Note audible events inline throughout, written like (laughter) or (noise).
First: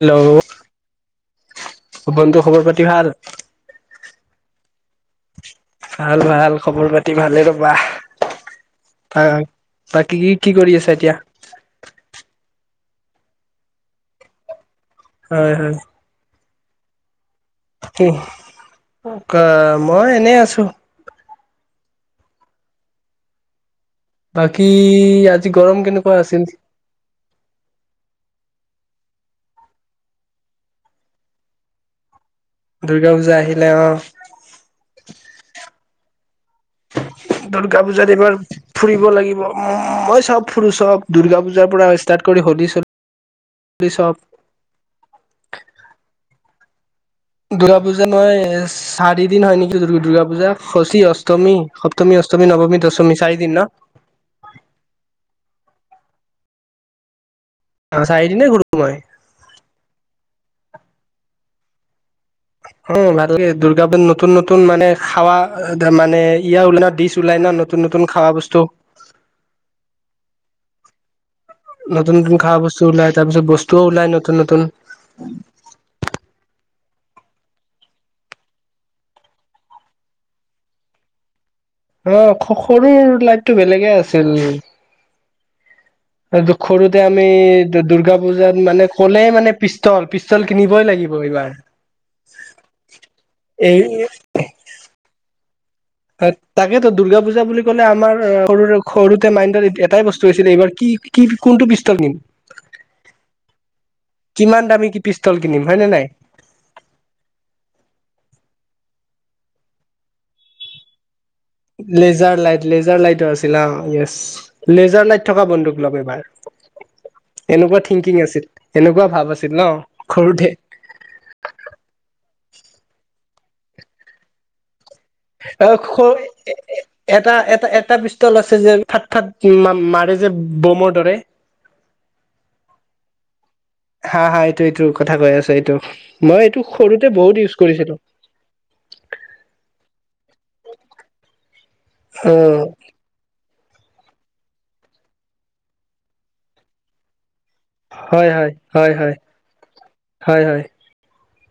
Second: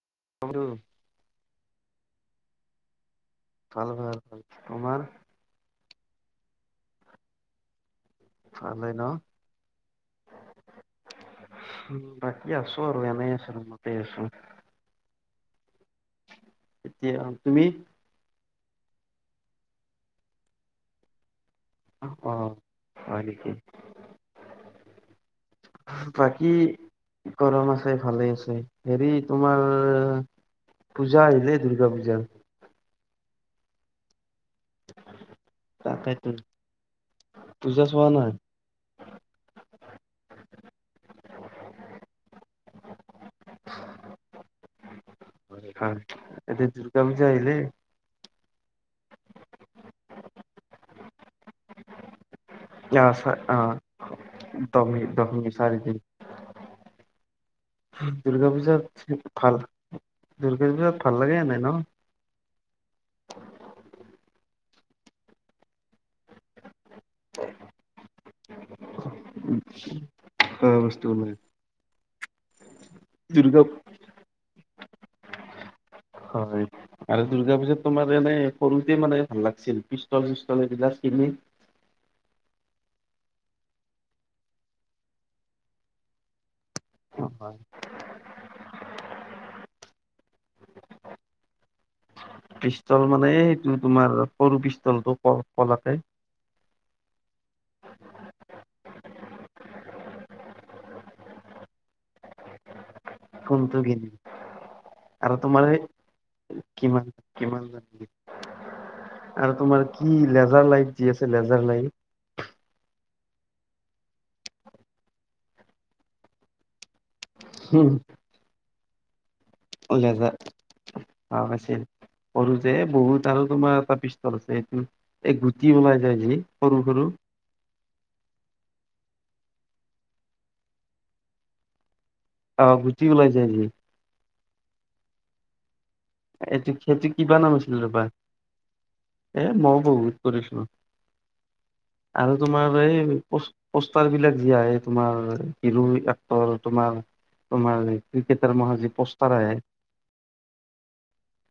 Hello! (unintelligible) ভুখন টো খবৰ পাতি ভাল? ভাল, ভাল, ভাল। তোমাৰ? ভাল, ভাল। খবৰ পাতি ভালে ৰ'বা। ভালে ন ভাল! বাকী ই কি কৰি আছা এতিয়া? বাকী আছোঁ আৰু এনে আছোঁ ৰোমতে আছোঁ। হয়, হয়। এতিয়া, তুমি? কি? (unintelligible) মই এনেই আছোঁ। অ', হয় নেকি? বাকী, আজি গৰম কেনেকুৱা বাকী আছিল? গৰম আছে ভালে আছে, হেৰি তোমাৰ পূজা আহিলে দুৰ্গা পূজা। দুৰ্গা পূজা আহিলে অহ। তাকেইতো পূজা দুৰ্গা চোৱা পূজাত নাই এইবাৰ ফুৰিব লাগিব, মই চব ফুৰো চব দুৰ্গা পূজাৰ পৰা ষ্টাৰ্ট কৰি হলি চলি চলি সব। হয় এতিয়া দুৰ্গা পূজা আহিলে দুৰ্গা পূজা নই চাৰি দিন হয় নেকি দুৰ্গা পূজা, খচী, অষ্টমী, সপ্তমী, অষ্টমী, নৱমী অঁ দশমী চা চাৰিদিন অঁ ন সপ্তমী, দশমী চাৰিদিন। চাৰিদিনে দুৰ্গা ঘূৰো মই পূজাত ভাল, দূৰ্গা পূজাত ভাল লাগে এনেই ন? অ', ভাল লাগে দূৰ্গা পূজাত নতুন নতুন মানে খাৱা মানে ইয়া ওলাই না ডিচ ওলাই না নতু নতুন নতন খাৱা বস্তু। (unintelligible) খোৱা বস্তু উলাই। নতুন নতুন খা বস্তু ওলাই, তাৰপিছত বস্তুও ওলাই নতুন নতুন। হয়। আৰু দুৰ্গা পূজাত তোমাৰ এনে সৰুতে মানে ভাল লাগিছিল, পিষ্টল চিষ্টল সেইবিলাক কিনি। অঁ সৰুৰ লাইফটো বেলেগে আছিল। সৰুতে আমি দুৰ্গা পূজাত মানে কলেই মানে পিষ্টল পিচ পিষ্টল মানে এই সেইটো তোমাৰ সৰু পিষ্টলটো। (inaudible) তাকেতো দুৰ্গা পুজা বুলি ক'লে আমাৰ সৰু সৰুতে মাইন্ডত এটাই বস্তু হৈছিলে এইবাৰ কি কি কোনটো পিষ্টল নিম। কোনটো কিনিম কিমান দামী কি আৰু পিষ্টল তোমাৰ কিনিম, সেই হয় নে নাই? কিমান কিমান (inaudible) আৰু তোমাৰ কি লেজাৰ লাইট যি আছে laser light. Laser light laser লাইটৰ আছিল অঁ য়েছ লেজাৰ লাইট থকা বন্দুক লম এবাৰ। এনেকুৱা থিংকিং আছিল, এনেকুৱা ভাৱ আছ অঁ লেজাৰ ভাব আছিল, সৰুতে বহুত আৰু তোমাৰ এটা পিষ্টল আছে এইটো এই গুটি অ ওলাই ক্ষয় যায় যি এ সৰু এ সৰু এটা এটা এটা পিচ ষ্টল আছে যে থাত থাত মা মাৰে যে বমৰ দৰে। অ', গুটি ওলাই যায় যি। হা, হা এইটো এইটো কথা কৈ আছে এইটো মই এইটো সৰুতে সেইটো কিবা বহুত নাম ইউজ আছিল কৰিছিলো। ৰবা এ মইও বহুত কৰিছিলোঁ, অ আৰু তোমাৰ এই পচ পষ্টাৰ বিলাক যি আহে তোমাৰ হিৰো এক্টৰ তোমাৰ তোমাৰ হয় হয় ক্ৰিকেটাৰ মখা হয় যে হয় পোষ্টাৰ আহে হয়, হয়।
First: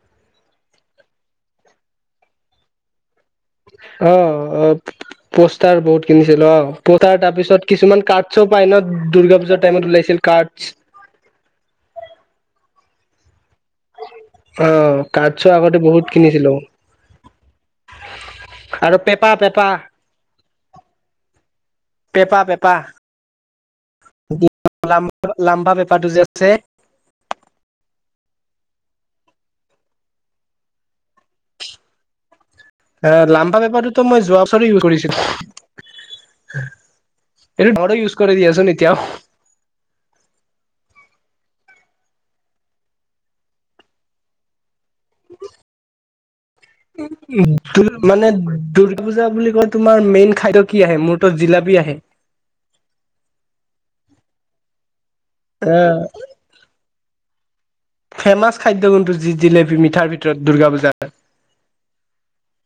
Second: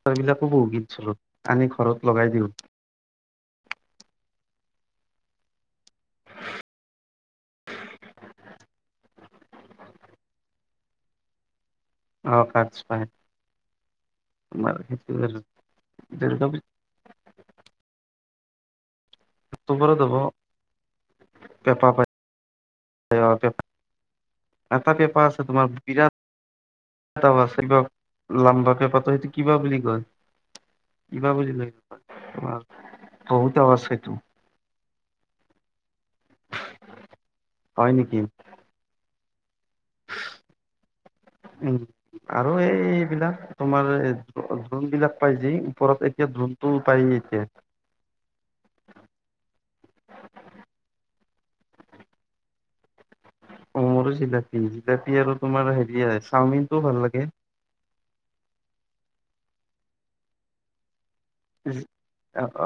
সেইবিলাকো বহুত কিনিছিলোঁ, আনি ঘৰত লগাই দিওঁ। অ', অ পোষ্টাৰ বহুত কিনিছিলো অ, পষ্টাৰ তাৰপিছত কিছুমান কাৰ্ডচ পায় ন দুৰ্গা পূজাৰ টাইমত ওলাইছিল কাৰ্ডচ। অ কাৰ্ডচ পায়। অঁহ কাৰ্ডছো আগতে বহুত দুৰ্গা কিনিছিলো। পূজা আৰু পেপা পেপা অক্টোবৰত হ'ব পেপা পেপা পেপা। পাই পেঁপা এটা পেপা (unintelligible) আছে তোমাৰ লাম্বা পেপাটো বিৰাট যে আছে। এটা ৱাছ চেন্টাৰ, লাম্বাকে পাতে, সেইটো কিবা বুলি কয়। কিবা বুজিলে। এ, লাম্বাকে পাতে ত এইটো মই যোৱা তাতে ইউজ কৰিছিলোঁ। এইটোৰ হয় দৰে ইউজ নেকি কৰে দিয়াচোন এতিয়াও (unintelligible) উম। আৰু এই, এইবিলাক তোমাৰ দ্ৰো, দ্ৰোণবিলাক পায় যি ওপৰত এতিয়া দ্ৰোণ (unintelligible) দুৰ মানে, দুৰ্গা পূজা বুলি ক'লে, তোমাৰ মেইন খাদ্য কি আহে? মোৰতো জিলাপী আহে। অ', মোৰো জিলাপী। জিলাপী আৰু তোমাৰ অ হেৰি আহে চাওমিনটোও ভাল লাগে। ফেমাচ খাদ্য কোনটো? জি- জিলাপী মিঠাৰ ভিতৰত দুৰ্গা পূজাত।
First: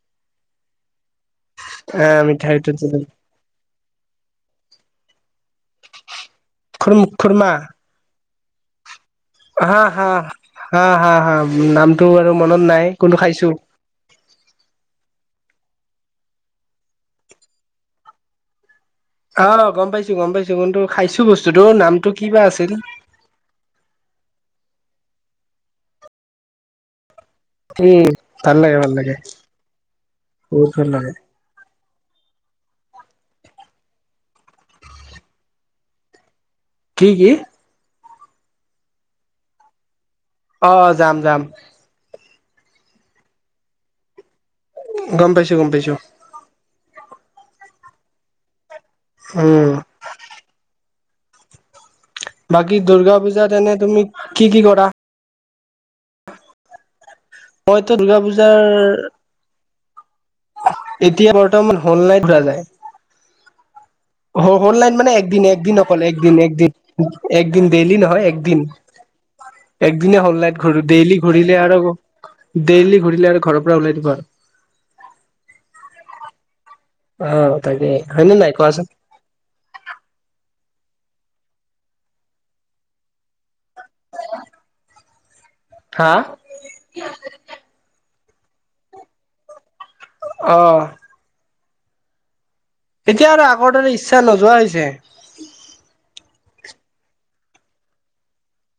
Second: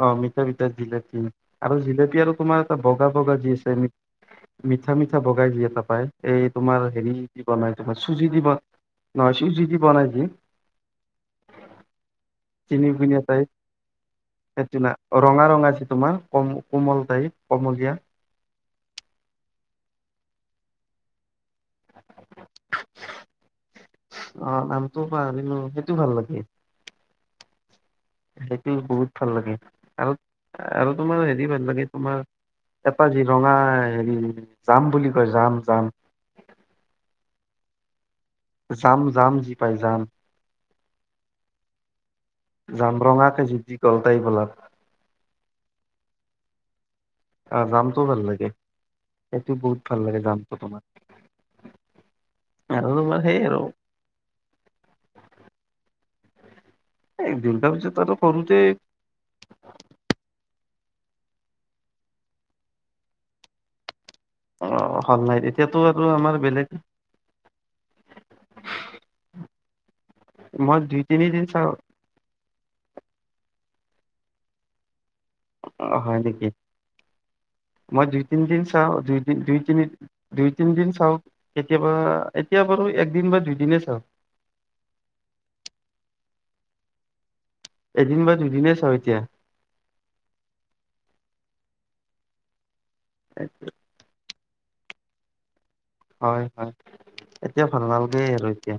অ', মিঠা- বিতা দিলে কমি। আৰু জিলাপী আহ আৰু মিঠাৰ তোমাৰ এটা ভিতৰত জিলেপি। বগা, বগা যি আছে মিঠা, মিঠা বগা যি এটা পায়। এই তোমাৰ, খুৰ হেৰি দি খুৰমা বনাই, তোমাৰ চুজি দি বন নহয় চুজি আৰু, দি বনাই আৰু, যি হা, হা, হা। নামটো বাৰু মনত তিনি নাই, গুণীয়া কিন্তু টাইপ খাইছোঁ। সেইটো না ৰঙা, ৰঙা যে তোমাৰ ক- কোমল টাইপ কুমলীয়া। অ' গম পাইছোঁ, গম পাইছোঁ। কিন্তু খাইছোঁ বস্তুটো, নামটো কি বা আছিল। অ' নামটো পাহৰিলো, সেইটো ভাল লাগে। (unintelligible) সেইবিধ বহুত ভাল লাগে। আৰু, বহুত ভাল আৰু লাগে তোমাৰ (unintelligible) তোমাৰ এপাহ যি ৰঙা হেৰি, জাম বুলি কয়, জাম, জাম। কি, কি? জাম, জাম যি পায় জাম। অ' জাম, জাম। জাম, ৰঙা খেজুৰ (unintelligible) গম পাইছোঁ, গম পাইছোঁ। আহ, জামটোও ভাল লাগে, সেইটো উম বহুত ভাল লাগে। জামটো তোমাৰ বাকী আৰু দূৰ্গা তোমাৰ সেই পূজাত আৰু এনে তুমি কি, কি কৰা? এই দুৰ্গা মইটো পূজাত আৰু দুৰ্গা সৰুতে পূজাৰ এতিয়া, বৰ্তমান হল নাইট ধৰা যায়। অ হ-হল নাইট মানে হল নাই একদিন, একদিন এতিয়াতো অকল, আৰু একদিন, আমাৰ বেলেগ একদিন, একদিন। ডেইলি নহয় একদিন। একদিনে হ'ল নাইট মই ঘূৰো, দুই ডেইলি তিনিদিন ঘূৰিলে চাওঁ আৰু ডেইলি ঘূৰিলে আৰু ঘৰৰ পৰা ওলাই দিব আৰু। অ' হয় নেকি। অ তাকে মই দুই, হয়নে নাই তিনদিন কোৱাচোন চাওঁ দুই দুই, তিনি। দুই, তিনিদিন চাওঁ। কেতিয়াবা, এতিয়া বাৰু একদিন বা দুইদিনেই চাওঁ। হা। এদিন বা দুদিনে চাওঁ এতিয়া। অ', এতিয়া আৰু আগৰ দৰে ইচ্ছা নোযোৱা হৈছে। হয়, হয়। এতিয়া ভাল নালাগে আৰু এতিয়া।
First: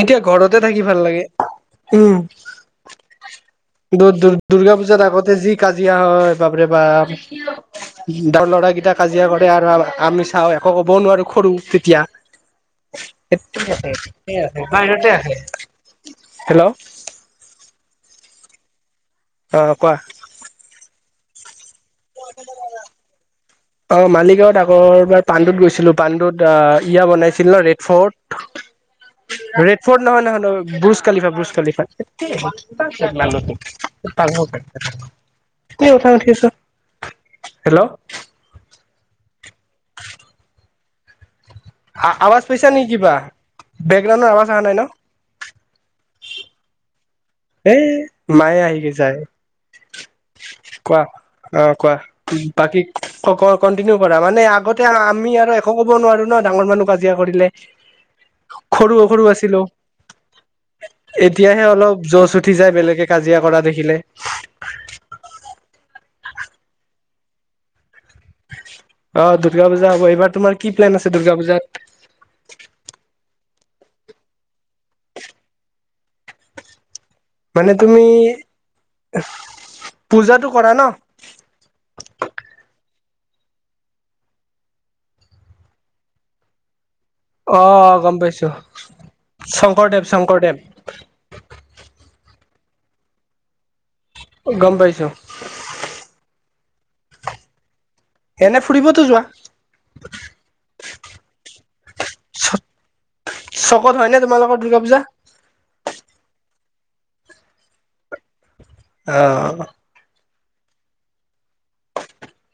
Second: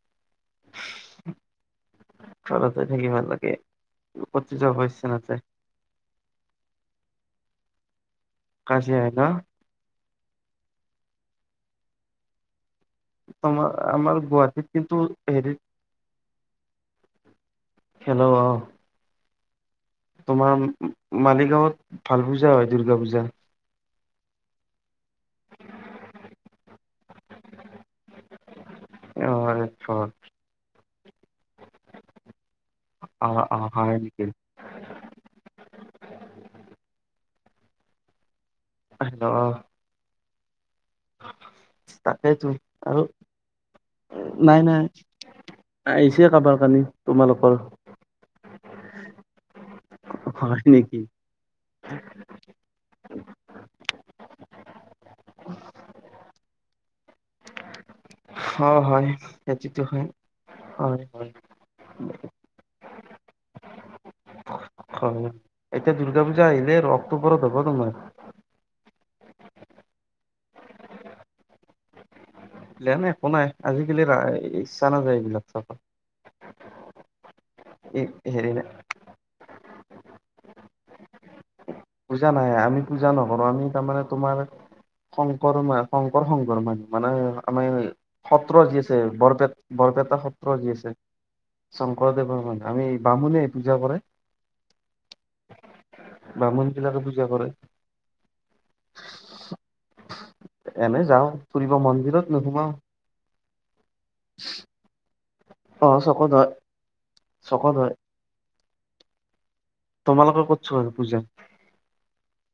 এতিয়া ঘৰতে থাকি ভাল লাগে। উম, ঘৰতে থাকি ভাল লাগে দূ-দূৰ- ক'তো দুৰ্গা যাব পূজাত ইচ্ছা আগতে নাযায় যি কাজিয়া হয়, বাপৰে বাপ। ডাঙৰ ল'ৰা কেইটা হয় ন কাজিয়া কৰে আৰু আমি চূপ থাকো আমি একো ক'বও নোৱাৰো, সৰু তেতিয়া তোমাৰ আমাৰ গুৱাহাটীত কিন্তু বাহিৰতে আছে। হেৰিত হেল্ল' খেলো অ'। অ', কোৱা। তোমাৰ মালিগাঁৱত ভাল পূজা হয় দুৰ্গা পূজা। অ', মালিগাঁৱত আগৰ এবাৰ পাণ্ডুত গৈছিলো পাণ্ডুত ইয়া বনাইছিল ন ৰেড ফৰ্ট। অ হয়। ৰেড ফৰ্ড নহয় নহয় ন বুজ খালিফা বুজ খালিফা। অ অ হয় নেকি (inaudible) হেল্ল'। হেল্ল'। (inaudible) আৱাজ তাকেইতো পাইছা নেকি আৰু কিবা বেকগ্ৰাউণ্ডৰ আৱাজ অহা নাই ন নাই। আহিছে কাৰোবাৰ কালি তোমালোক এ মায়ে আহিয়ে যায় হয় নেকি কোৱা অ' কোৱা। বাকী কণ্টিনিউ কৰা মানে আগতে আমি আৰু একো ক'ব নোৱাৰো ন ডাঙৰ মানুহ কাজিয়া কৰিলে। অ সৰু হয় সৰু আছিলো। সেইটোতো হয় হয় হয় এতিয়াহে অলপ চুঠি যায় বেলেগে কাজিয়া কৰা দেখিলে। হয়, এতিয়া দুৰ্গা পূজা আহিলে আৰু অক্টোবৰত হ'ব তোমাৰ। অ', দুৰ্গা পূজা হ'ব এইবাৰ তোমাৰ প্লেন আছে দুৰ্গা পূজাত? প্লেন একো নাই আজিকালি ইচ্ছা নাযায় এইবিলাক চাব। মানে তুমি এই হেৰি নাই পূজাটো কৰা ন? পূজা নাহে আমি পূজা নকৰো আমি তাৰমানে তোমাৰ শংকৰ মা শংকৰ সংঘৰ মানুহ মানে অ আমাৰ গম পাইছো সত্ৰ যি আছে বৰপেট শংকৰদেৱ বৰপেটা শংকৰদেৱ সত্ৰ যি আছে। শংকৰদেৱৰ মানে আমি বামুণে পূজা কৰে। গম পাইছো। ব্ৰাহ্মণবিলাকে পূজা কৰে। এনে ফুৰিবতো যোৱা? এনে যাওঁ ফুৰিব মন্দিৰত নোসোমাও। চকত হয় নে তোমালোকৰ দুৰ্গা পূজা? অ', চকত হয় চকত হয়। অ'। তোমালোকে ক'ত ছোৱা আৰু পূজা?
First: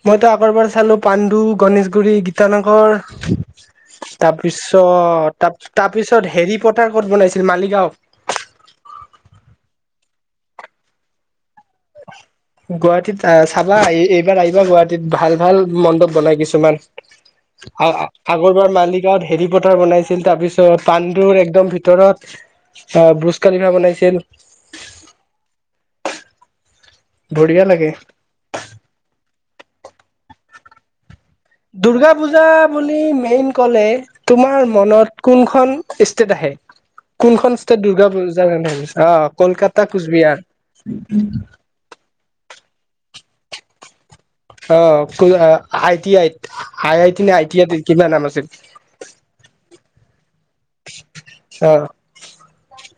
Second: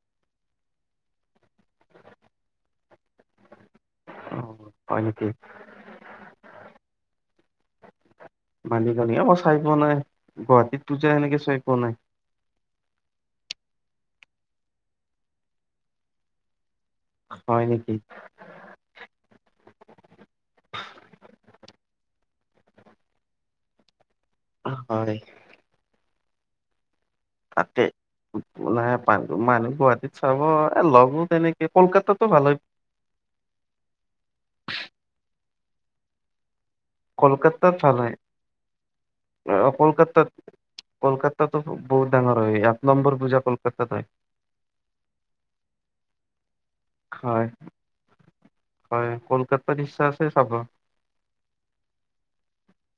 মইতো আগৰবাৰ চালো পাণ্ডু, গণেশগুৰি, গীতানগৰ। অ হয় নেকি তাৰপিছত তাপ-তাৰ পিছত হেৰি প'টাৰ ক'ত বনাইছিল মালিগাঁও। (unintelligible) মই চাই পোৱা নাই গুৱাহাটীত পূজা সেনেকে চাই পোৱা নাই। গুৱাহাটীত আহ চাবা আহি এইবাৰ আহিবা গুৱাহাটীত ভাল ভাল মণ্ডপ বনাই কিছুমান। হয় নেকি (inaudible) আগৰবাৰ মালিগাঁত হেৰি প'টাৰ বনাইছিল তাৰপিছত পাণ্ডুৰ একদম ভিতৰত অ', ব্ৰুজ খালিফা বনাইছিল। অ', হয়। বঢ়িয়া তাতে লাগে নে পাণ্ডু মানুহ গুৱাহাটীত চাব এ লগো তেনেকে দুৰ্গা কলকাতাতো পূজা ভাল হয় বুলি মেইন ক'লে তোমাৰ মনত কোনখন ষ্টেট আহে? কোনখন কলকাতাত ষ্টেট ভাল দুৰ্গা হয় পূজা আহ অ কলকাতা কলকাতাত কোচবিহাৰ! কলকাতাতো বহুত ডাঙৰ হয় এক নম্বৰ পূজা কলকাত হয়। অ', কো আই টি আইত। আই আই হয় টি হয় কলকাতাত ইচ্ছা আছে চাব (unintelligible) অ'।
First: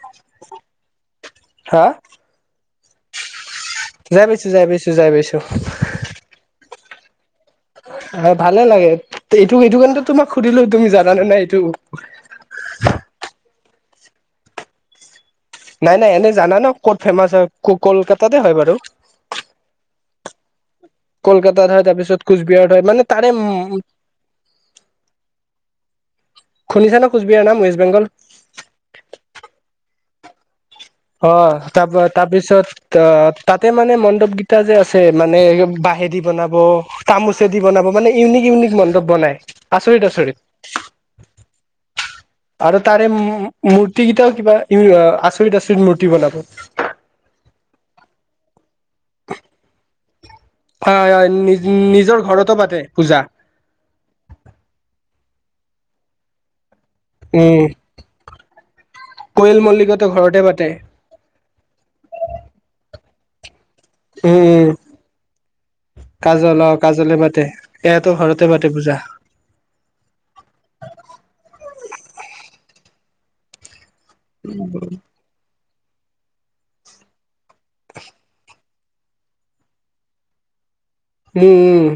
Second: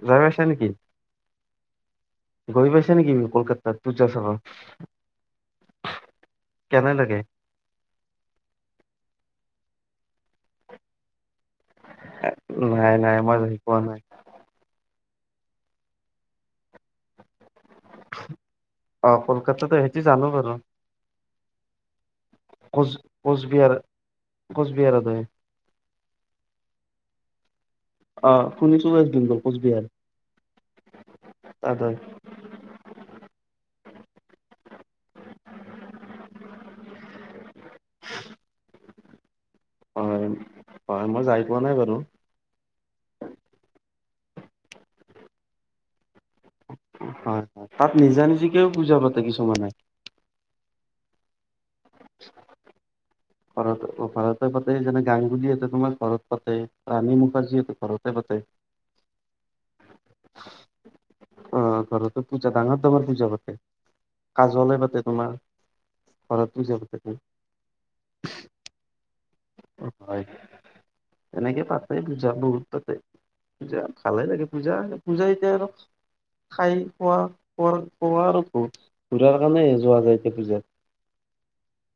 যাব আছে নেকি? হা? গৈ পাইছে নিকি কলকাত যাই পাইছো যাই পাইছো যাই পাইছো। কেনে লাগে? অ' ভালে লাগে এইটো এইটো কাৰণেইটো তোমাক সুধিলো তুমি জানানে নাই এইটো। নাই নাই মই যাই পোৱা নাই। নাই নাই এনেই জানা ন', ক'ত ফেমাচ হয় ক কলকাতাতে হয় বাৰু। অ' কলকতাতে সেইটো জানো বাৰু। কলকাতাত হয় তাৰ পিছত কোচবিহাৰত হয় কোচ মানে তাৰে কোচবিহাৰ ম কোচবিহাৰত হয়। শুনিছানে কোচবিহাৰ নাম ৱেষ্ট বেংগল। অ' শুনিছো ৱেষ্ট বেংগল কোচবিহাৰ। অ' তাত হয় তাৰপা তাৰপিছত ত' তাতে মানে মণ্ডপ কিটা যে আছে মানে বাঁহেদি বনাব। তামোচেদি বনাব মানে ইউনিক ইউনিক মণ্ডপ বনাই আচৰিত হয় আচৰিত। হয় মই যাই পোৱা নাই বাৰু। আৰু তাৰে মূ-মূৰ্তি কেইটাও কিবা ই আচৰিত আচৰিত মূৰ্তি বনাব। হয় হয় তাত নিজা-নিজিকেও পুজা পাতে কিছুমানে। হয় হয় হয় নি-নিজৰ ঘৰতো পাতে পূজা। ঘৰত ঘৰতে পাতে যেনে গাংগুলিয়ে তোমাৰ ঘৰত পাতে। ৰাণী মুখাৰ্জীয়ে ঘৰতে পাতে। কয়েল মল্লিকহতেও ঘৰতে পাতে। উম, ঘৰতে পূজা ডাঙৰ ডাঙৰ পূজা পাতে। উম, কাজলে পাতে তোমাৰ ঘৰত কাজল পূজা অ' কাজলে পাতে সিহত ঘৰতে পাতে। তে পূজা। হয় তেনেকে পাতে পূজা বহুত পাতে। পূজা ভালে লাগে পূজা। পূজা এতিয়া আৰু খাই খোৱা কোৱা কোৱা আৰু ঘূৰাৰ কাৰণে যোৱা যায় এতিয়া পূজাত। উম উম।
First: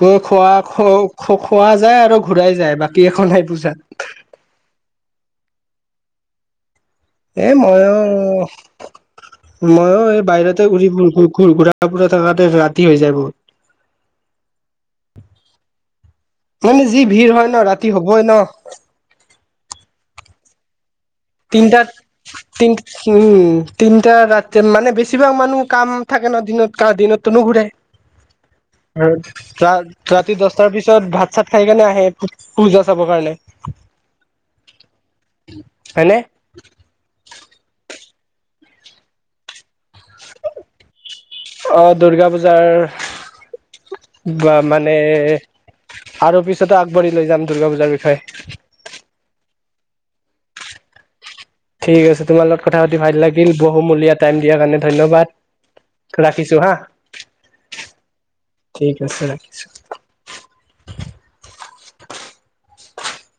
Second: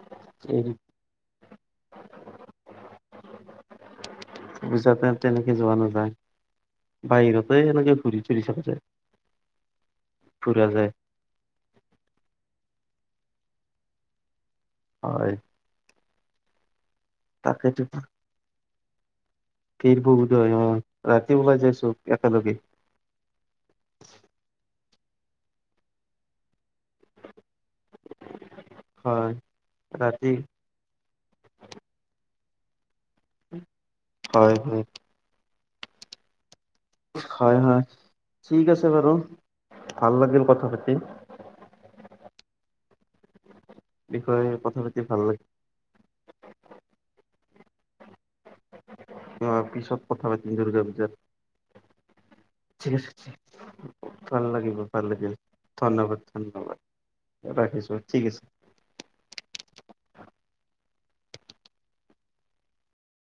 কৈ খোৱা এই খ খোৱা যায় আৰু ঘূৰাই যায় বাকী একো নাই পূজাত। পূজাত এ তেনেকে যোৱা নাযায়। এ বাহিৰতে মই এনেকে ও ঘূৰি চুৰি থকা যায় মইও এই ঘূৰা বাহিৰতে যায় ঘূৰি। (unintelligible) ঘূৰা-ফুৰা থাকাতে ৰাতি হৈ যায় বহুত। হয় মানে যি ভিৰ হয় ন তাকেতো ৰাতি হবই ন। ভীৰ বহুত হয়, অ ৰাতি ওলাই তিনটা যাই চব একেলগে। তিন উম তিনটা ৰাতি মানে বেছিভাগ মানুহ কাম থাকে ন দিনত দিনততো নোঘূৰে। (inaudible) আৰু হয় ৰাতি ৰা-ৰাতি দহটাৰ পিছত ভাত চাত খাই কেনে আহে পূ-পূজা চাবৰ কাৰণে। হয় হয়। হয়নে? হয় হয়, ঠিক আছে বাৰু ভাল লাগিল কথা পাতি। অ' দুৰ্গা পূজাৰ বিষয়ে বা কথা মানে পাতি ভাল লাগিল আৰু পিছত আগবাঢ়ি লৈ যাম দুৰ্গা পূজাৰ বিষয় অ', পিছত কথা পাতিম দুৰ্গা পূজাত ঠিক আছে তোমাৰ লগত কথা ঠিক পাতি আছে ভাল ঠিক লাগিল বহুমূলীয়া ভাল টাইম দিয়াৰ লাগিব কাৰণে ভাল লাগিল ধন্যবাদ। ধন্যবাদ ৰাখিছো হা ধন্যবাদ ৰাখিছোঁ ঠিক আছে। ঠিক আছে ৰাখিছোঁ।